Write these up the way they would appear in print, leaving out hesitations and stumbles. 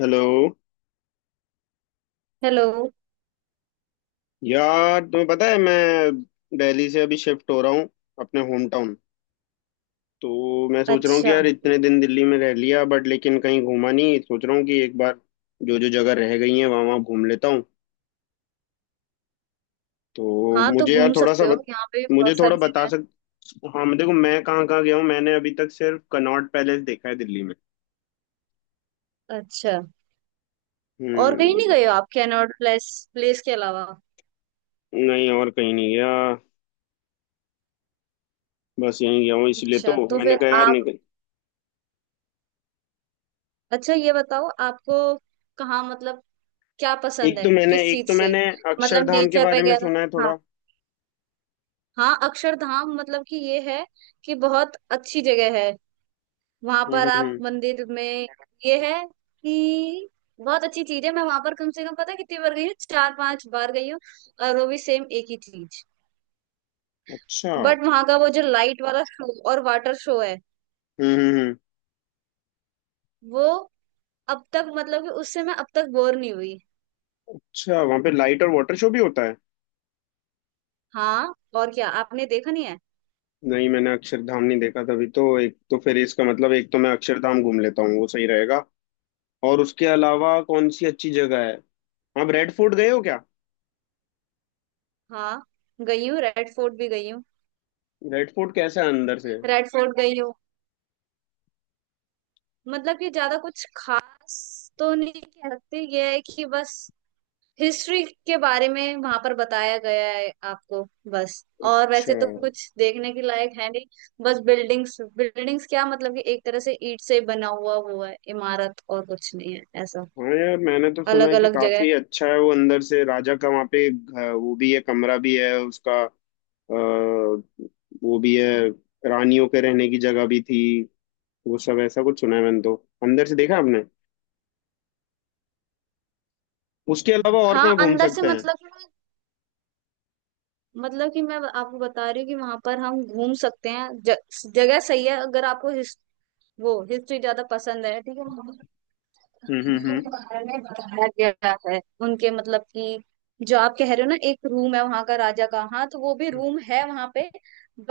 Hello. Hello. यार, तुम्हें पता है मैं दिल्ली से अभी शिफ्ट हो रहा हूँ अपने होम टाउन। तो मैं सोच रहा हूँ कि अच्छा। यार, इतने दिन दिल्ली में रह लिया बट लेकिन कहीं घूमा नहीं। सोच रहा हूँ कि एक बार जो जो जगह रह गई है वहाँ वहाँ घूम लेता हूँ। तो हाँ, तो मुझे यार घूम थोड़ा सा सकते हो, यहाँ पे भी मुझे बहुत थोड़ा सारी बता जगह सक हाँ, मैं देखो, मैं कहाँ कहाँ गया हूँ। मैंने अभी तक सिर्फ कनॉट पैलेस देखा है दिल्ली में। है। अच्छा, और कहीं नहीं हम्म। गए हो आप? कैनॉट प्लेस प्लेस के अलावा? नहीं, और कहीं नहीं गया। बस यहीं गया हूँ, इसलिए तो अच्छा तो मैंने फिर कहा यार आप, निकल। अच्छा ये बताओ आपको कहाँ, मतलब क्या पसंद एक है, तो मैंने किस एक चीज तो से? मैंने मतलब अक्षरधाम के नेचर बारे में वगैरह? सुना है हाँ, थोड़ा। हाँ। अक्षरधाम, मतलब कि ये है कि बहुत अच्छी जगह है। वहां हम्म। पर आप मंदिर में, ये है कि बहुत अच्छी चीज है। मैं वहां पर कम से कम पता है कितनी बार गई हूँ, 4-5 बार गई हूँ। और वो भी सेम एक ही चीज। अच्छा। हम्म। बट वहां का वो जो लाइट वाला शो और वाटर शो है हम्म, हम्म, वो अब तक, मतलब कि उससे मैं अब तक बोर नहीं हुई। अच्छा, वहां पे लाइट और वाटर शो भी होता है? हाँ, और क्या आपने देखा नहीं है? नहीं, मैंने अक्षरधाम नहीं देखा। तभी तो एक तो फिर इसका मतलब एक तो मैं अक्षरधाम घूम लेता हूँ, वो सही रहेगा। और उसके अलावा कौन सी अच्छी जगह है? आप रेड फोर्ट गए हो क्या? हाँ, गई हूँ, रेड फोर्ट भी गई हूँ। रेड फोर्ट कैसा है अंदर से? रेड फोर्ट गई हूँ, मतलब कि ज्यादा कुछ खास तो नहीं कह सकते। ये है कि बस हिस्ट्री के बारे में वहां पर बताया गया है आपको, बस। और वैसे अच्छा। तो कुछ देखने के लायक है नहीं। बस बिल्डिंग्स बिल्डिंग्स, क्या मतलब कि एक तरह से ईंट से बना हुआ हुआ है इमारत, और कुछ नहीं है ऐसा। हाँ यार, मैंने तो सुना अलग है कि अलग जगह। काफी अच्छा है वो अंदर से। राजा का वहाँ पे वो भी है, कमरा भी है उसका, वो भी है। रानियों के रहने की जगह भी थी, वो सब ऐसा कुछ सुना है मैंने तो। अंदर से देखा आपने? उसके अलावा और हाँ कहाँ घूम अंदर से सकते हैं? मतलब, मतलब कि मैं आपको बता रही हूँ कि वहां पर हम घूम सकते हैं। जगह सही है। अगर आपको वो हिस्ट्री ज्यादा पसंद है, ठीक है, वहाँ पर हम्म, हम्म, चीजों के हम्म। बारे में बताया गया है उनके, मतलब कि जो आप कह रहे हो ना एक रूम है वहां का राजा का, हाँ तो वो भी रूम है वहां पे।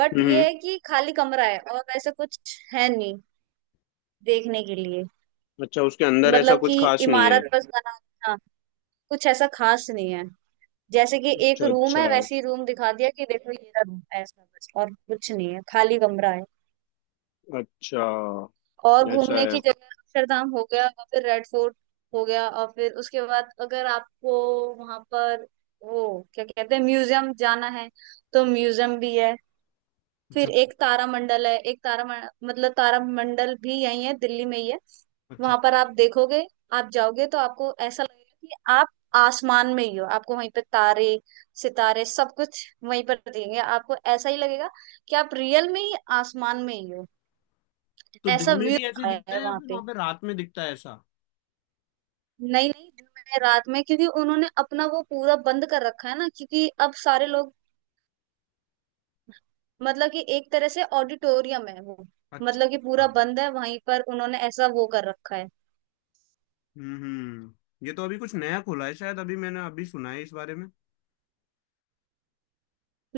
बट हम्म हम्म। ये है कि खाली कमरा है और वैसे कुछ है नहीं देखने के लिए। अच्छा, उसके अंदर ऐसा मतलब कि कुछ खास नहीं है। इमारत बस बना, हाँ, कुछ ऐसा खास नहीं है। जैसे कि एक अच्छा रूम अच्छा। है वैसे ही रूम दिखा दिया कि देखो ये रूम है ऐसा, बस और कुछ नहीं है, खाली कमरा है। अच्छा, और ऐसा घूमने है। की जगह अक्षरधाम हो गया और फिर रेड फोर्ट हो गया, और फिर उसके बाद अगर आपको वहां पर वो क्या कहते हैं म्यूजियम जाना है तो म्यूजियम भी है। अच्छा फिर एक तारामंडल है। एक तारा मतलब तारामंडल भी यही है, दिल्ली में ही है। अच्छा। वहां पर आप देखोगे, आप जाओगे तो आपको ऐसा लगेगा कि आप आसमान में ही हो। आपको वहीं पर तारे सितारे सब कुछ वहीं पर दिखेंगे। आपको ऐसा ही लगेगा कि आप रियल में ही आसमान में ही हो। तो ऐसा दिन में व्यू भी ऐसे ही दिखाया दिखता है है या वहां फिर पे। वहां पे रात में दिखता है ऐसा? नहीं नहीं, दिन में रात में, क्योंकि उन्होंने अपना वो पूरा बंद कर रखा है ना, क्योंकि अब सारे लोग, मतलब कि एक तरह से ऑडिटोरियम है वो, मतलब कि पूरा अच्छा। बंद है वहीं पर, उन्होंने ऐसा वो कर रखा है। हम्म, हम्म, ये तो अभी कुछ नया खुला है शायद, अभी मैंने अभी सुना है इस बारे में।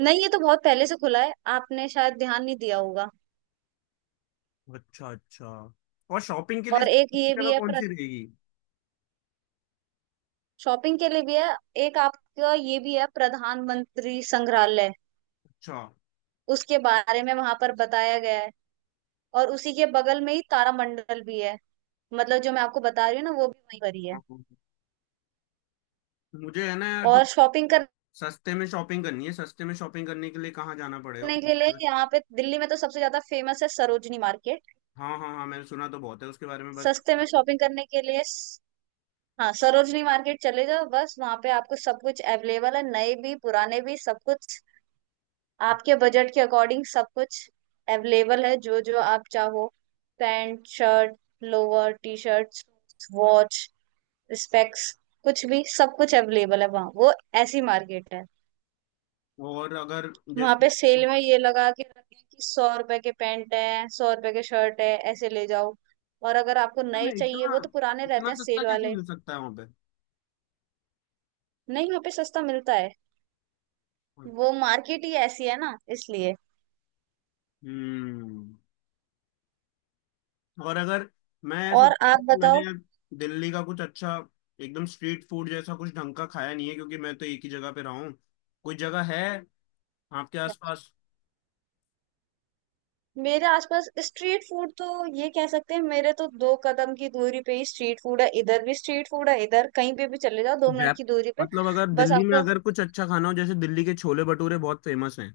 नहीं, ये तो बहुत पहले से खुला है, आपने शायद ध्यान नहीं दिया होगा। अच्छा अच्छा। और शॉपिंग के लिए और एक सबसे ये अच्छी जगह भी है कौन सी रहेगी? शॉपिंग के लिए भी है, एक आपका ये भी है प्रधानमंत्री संग्रहालय। अच्छा। उसके बारे में वहां पर बताया गया है, और उसी के बगल में ही तारामंडल भी है। मतलब जो मैं आपको बता रही हूँ ना वो भी वहीं पर ही है। मुझे है ना यार, और शॉपिंग सस्ते में शॉपिंग करनी है। सस्ते में शॉपिंग करने के लिए कहाँ जाना पड़ेगा, करने के लिए यहाँ पे दिल्ली में तो सबसे ज्यादा फेमस है सरोजनी मार्केट। हाँ हाँ हाँ, मैंने सुना तो बहुत है उसके बारे में। बस, सस्ते में शॉपिंग करने के लिए हाँ, सरोजनी मार्केट चले जाओ, बस वहां पे आपको सब कुछ अवेलेबल है, नए भी पुराने भी सब कुछ, आपके बजट के अकॉर्डिंग सब कुछ अवेलेबल है, जो जो आप चाहो। Pant shirt, lower T shirt, watch, specs, कुछ भी सब कुछ अवेलेबल है वहाँ, वो ऐसी मार्केट है। और अगर वहां जैसे पे सेल तो में ये लगा के रखे हैं कि 100 रुपए के पैंट है, 100 रुपए के शर्ट है, ऐसे ले जाओ। और अगर आपको नए मैं चाहिए, इतना, वो तो पुराने इतना रहते हैं सस्ता सेल कैसे वाले। मिल सकता है वहाँ पे? नहीं वहाँ पे सस्ता मिलता है, वो मार्केट ही ऐसी है ना इसलिए। हम्म। और अगर, मैं और सोचता आप था, बताओ। मैंने दिल्ली का कुछ अच्छा, एकदम स्ट्रीट फूड जैसा कुछ ढंग का खाया नहीं है, क्योंकि मैं तो एक ही जगह पे रहा हूँ। कोई जयपुर जगह है आपके आसपास? मेरे आसपास स्ट्रीट फूड तो ये कह सकते हैं, मेरे तो 2 कदम की दूरी पे ही स्ट्रीट फूड है। इधर भी स्ट्रीट फूड है, इधर कहीं पे भी चले जाओ, 2 मिनट की दूरी जयपुर पे। मतलब अगर बस दिल्ली में, आपको, अगर कुछ अच्छा खाना हो जैसे दिल्ली के छोले भटूरे बहुत फेमस हैं।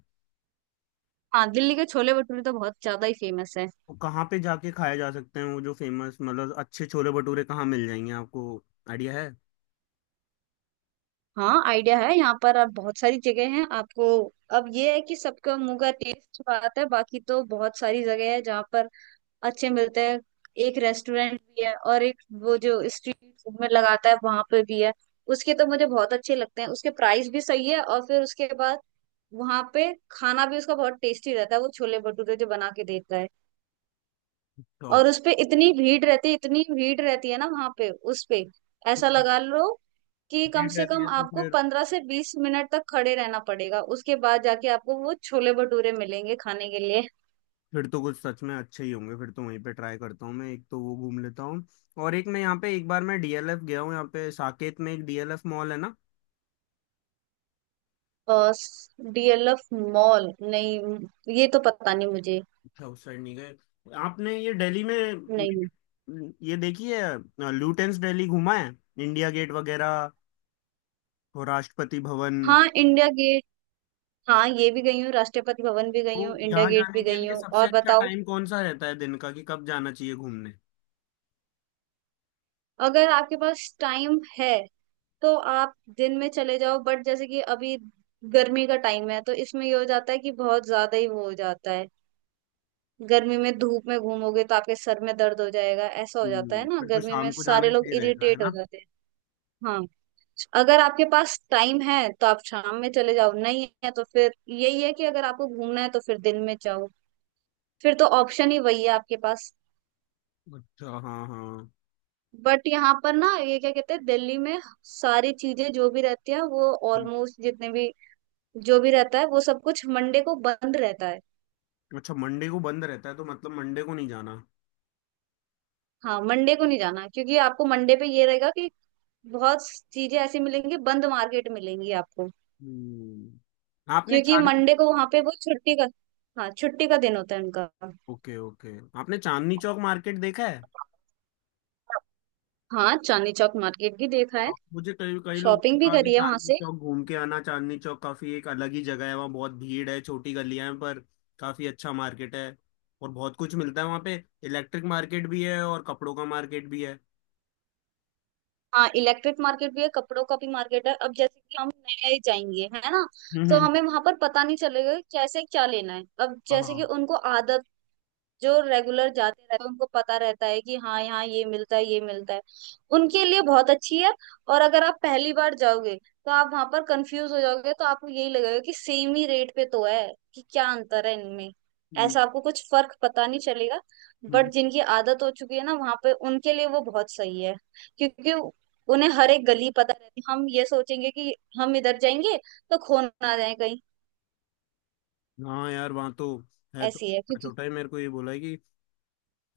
हाँ दिल्ली के छोले भटूरे तो बहुत ज्यादा ही फेमस है। वो कहाँ पे जाके खाए जा सकते हैं? वो जो फेमस मतलब अच्छे छोले भटूरे कहाँ मिल जाएंगे आपको? आइडिया है? हाँ आइडिया है, यहाँ पर आप, बहुत सारी जगह हैं आपको। अब ये है कि सबका मुंह का टेस्ट बात है, बाकी तो बहुत सारी जगह है जहाँ पर अच्छे मिलते हैं। एक रेस्टोरेंट भी है, और एक वो जो स्ट्रीट फूड में लगाता है, वहां पे भी है। उसके तो मुझे बहुत अच्छे लगते हैं, उसके प्राइस भी सही है। और फिर उसके बाद वहां पे खाना भी उसका बहुत टेस्टी रहता है, वो छोले भटूरे जो बना के देता है। तो और उसपे इतनी भीड़ रहती है, इतनी भीड़ रहती है ना वहां पे उस पे। ऐसा भीड़ लगा लो कि कम से रहती कम है तो आपको फिर 15 से 20 मिनट तक खड़े रहना पड़ेगा, उसके बाद जाके आपको वो छोले भटूरे मिलेंगे खाने के लिए। फिर तो कुछ सच में अच्छे ही होंगे, फिर तो वहीं पे ट्राई करता हूँ मैं। एक तो वो घूम लेता हूँ। और एक, मैं यहाँ पे एक बार मैं डीएलएफ गया हूँ। यहाँ पे साकेत में एक डीएलएफ मॉल है ना? डीएलएफ मॉल, नहीं ये तो पता नहीं मुझे। अच्छा, उस साइड नहीं गए आपने? ये दिल्ली में नहीं। ये देखी है, लुटेंस दिल्ली घूमा है, इंडिया गेट वगैरह और राष्ट्रपति भवन? हाँ इंडिया गेट, हाँ ये भी गई हूँ, राष्ट्रपति भवन भी गई तो हूँ, इंडिया यहाँ गेट भी जाने के गई लिए हूँ। सबसे और अच्छा बताओ। टाइम कौन सा रहता है दिन का, कि कब जाना चाहिए घूमने? अगर आपके पास टाइम है तो आप दिन में चले जाओ, बट जैसे कि अभी गर्मी का टाइम है तो इसमें ये हो जाता है कि बहुत ज्यादा ही वो हो जाता है। गर्मी में धूप में घूमोगे तो आपके सर में दर्द हो जाएगा, ऐसा हो जाता है हम्म, ना, फिर तो गर्मी में शाम को जाना सारे ही लोग सही रहेगा, है इरिटेट हो ना? जाते हैं। हाँ, अगर आपके पास टाइम है तो आप शाम में चले जाओ, नहीं है तो फिर यही है कि अगर आपको घूमना है तो फिर दिन में जाओ। फिर तो ऑप्शन ही वही है आपके पास। अच्छा, हाँ हाँ। बट यहाँ पर ना ये क्या कहते हैं, दिल्ली में सारी चीजें जो भी रहती है वो हम्म, ऑलमोस्ट, जितने भी जो भी रहता है वो सब कुछ मंडे को बंद रहता है। अच्छा, मंडे को बंद रहता है, तो मतलब मंडे को नहीं जाना? हाँ मंडे को नहीं जाना, क्योंकि आपको मंडे पे ये रहेगा कि बहुत चीजें ऐसी मिलेंगी, बंद मार्केट मिलेंगी आपको। हम्म, आपने क्योंकि चांदनी मंडे को वहां पे वो छुट्टी का, हाँ छुट्टी का दिन होता है उनका। ओके ओके, आपने चांदनी चौक मार्केट देखा है? हाँ चांदनी चौक मार्केट भी देखा है, मुझे कई कई लोग ने शॉपिंग भी कहा कि करी है वहां चांदनी से। चौक घूम के आना, चांदनी चौक काफी एक अलग ही जगह है, वहाँ बहुत भीड़ है, छोटी गलियां हैं, पर काफी अच्छा मार्केट है और बहुत कुछ मिलता है वहाँ पे। इलेक्ट्रिक मार्केट भी है और कपड़ों का मार्केट भी है। हाँ इलेक्ट्रिक मार्केट भी है, कपड़ों का भी मार्केट है। अब जैसे कि हम नए जाएंगे है ना, हम्म, तो हमें वहां पर पता नहीं चलेगा कि कैसे क्या लेना है। अब जैसे कि हाँ। उनको आदत, जो रेगुलर जाते रहते हैं उनको पता रहता है कि हाँ यहाँ ये मिलता है ये मिलता है, उनके लिए बहुत अच्छी है। और अगर आप पहली बार जाओगे तो आप वहां पर कंफ्यूज हो जाओगे, तो आपको यही लगेगा कि सेम ही रेट पे तो है, कि क्या अंतर है इनमें, हम्म, ऐसा आपको कुछ फर्क पता नहीं चलेगा। हम्म, बट जिनकी आदत हो चुकी है ना वहां पे, उनके लिए वो बहुत सही है, क्योंकि उन्हें हर एक गली पता रहती है। हम ये सोचेंगे कि हम इधर जाएंगे तो खो ना जाए कहीं, हाँ यार, वहाँ तो है तो ऐसी है छोटा क्योंकि। छोटा ही। मेरे को ये बोला है कि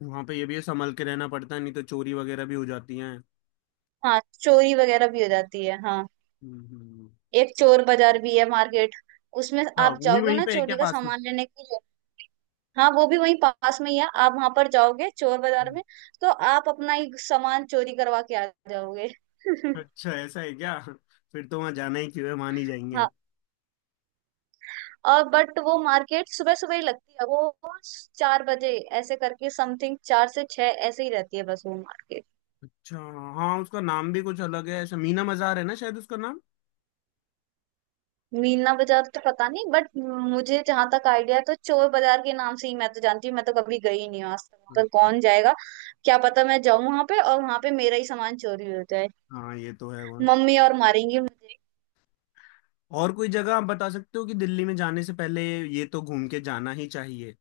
वहाँ पे ये भी है, संभल के रहना पड़ता है, नहीं तो चोरी वगैरह भी हो जाती हैं। हाँ चोरी वगैरह भी हो जाती है, हाँ। हम्म हम्म। एक चोर बाजार भी है मार्केट, उसमें अच्छा, आप वो भी जाओगे वहीं ना पे है क्या चोरी का पास में? सामान लेने के लिए। हाँ वो भी वहीं पास में ही है। आप वहां पर जाओगे चोर बाजार हम्म, में, तो आप अपना ही सामान चोरी करवा के आ जाओगे। अच्छा, ऐसा है क्या? फिर तो वहाँ जाना ही क्यों है, मान ही जाएंगे। हाँ। और बट वो मार्केट सुबह सुबह ही लगती है, वो 4 बजे ऐसे करके, समथिंग 4 से 6 ऐसे ही रहती है बस, वो मार्केट। अच्छा हाँ, उसका नाम भी कुछ अलग है ऐसा, मीना मजार है ना शायद उसका नाम? मीना बाजार तो पता नहीं बट, मुझे जहां तक आइडिया है तो चोर बाजार के नाम से ही मैं तो जानती हूँ। मैं तो कभी गई नहीं हूँ आज तक, पर कौन जाएगा, क्या पता मैं जाऊं वहां पे और वहां पे मेरा ही सामान चोरी हो जाए। हाँ, ये तो है वहाँ। मम्मी और मारेंगी मुझे। और कोई जगह आप बता सकते हो कि दिल्ली में जाने से पहले ये तो घूम के जाना ही चाहिए?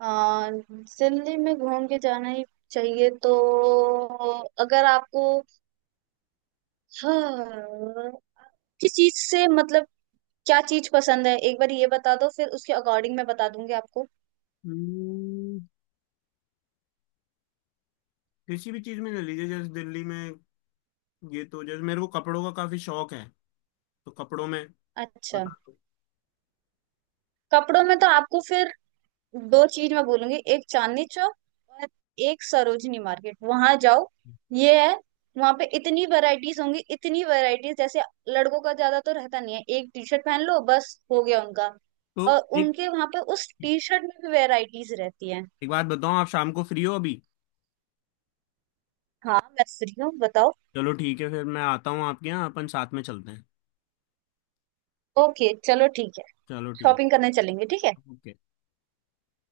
दिल्ली में घूम के जाना ही चाहिए तो, अगर आपको, हाँ, किस चीज से मतलब, क्या चीज पसंद है एक बार ये बता दो, फिर उसके अकॉर्डिंग मैं बता दूंगी आपको। हम्म, किसी भी चीज में ले लीजिए। जैसे दिल्ली में, ये तो जैसे मेरे को कपड़ों का काफी शौक है, तो कपड़ों में अच्छा, बता दो। कपड़ों में तो आपको फिर दो चीज मैं बोलूंगी, एक चांदनी चौक और एक सरोजनी मार्केट, वहां जाओ। ये है, वहां पे इतनी वैरायटीज होंगी, इतनी वैरायटीज, जैसे लड़कों का ज्यादा तो रहता नहीं है, एक टी शर्ट पहन लो बस हो गया उनका, और तो एक उनके वहां पे उस टी शर्ट में भी वैरायटीज रहती हैं। एक बात बताओ, आप शाम को फ्री हो अभी? हाँ मैं फ्री हूँ, बताओ। चलो ठीक है, फिर मैं आता हूँ आपके यहाँ, अपन साथ में चलते हैं। ओके चलो ठीक है, चलो ठीक। शॉपिंग करने चलेंगे, ठीक है। ओके।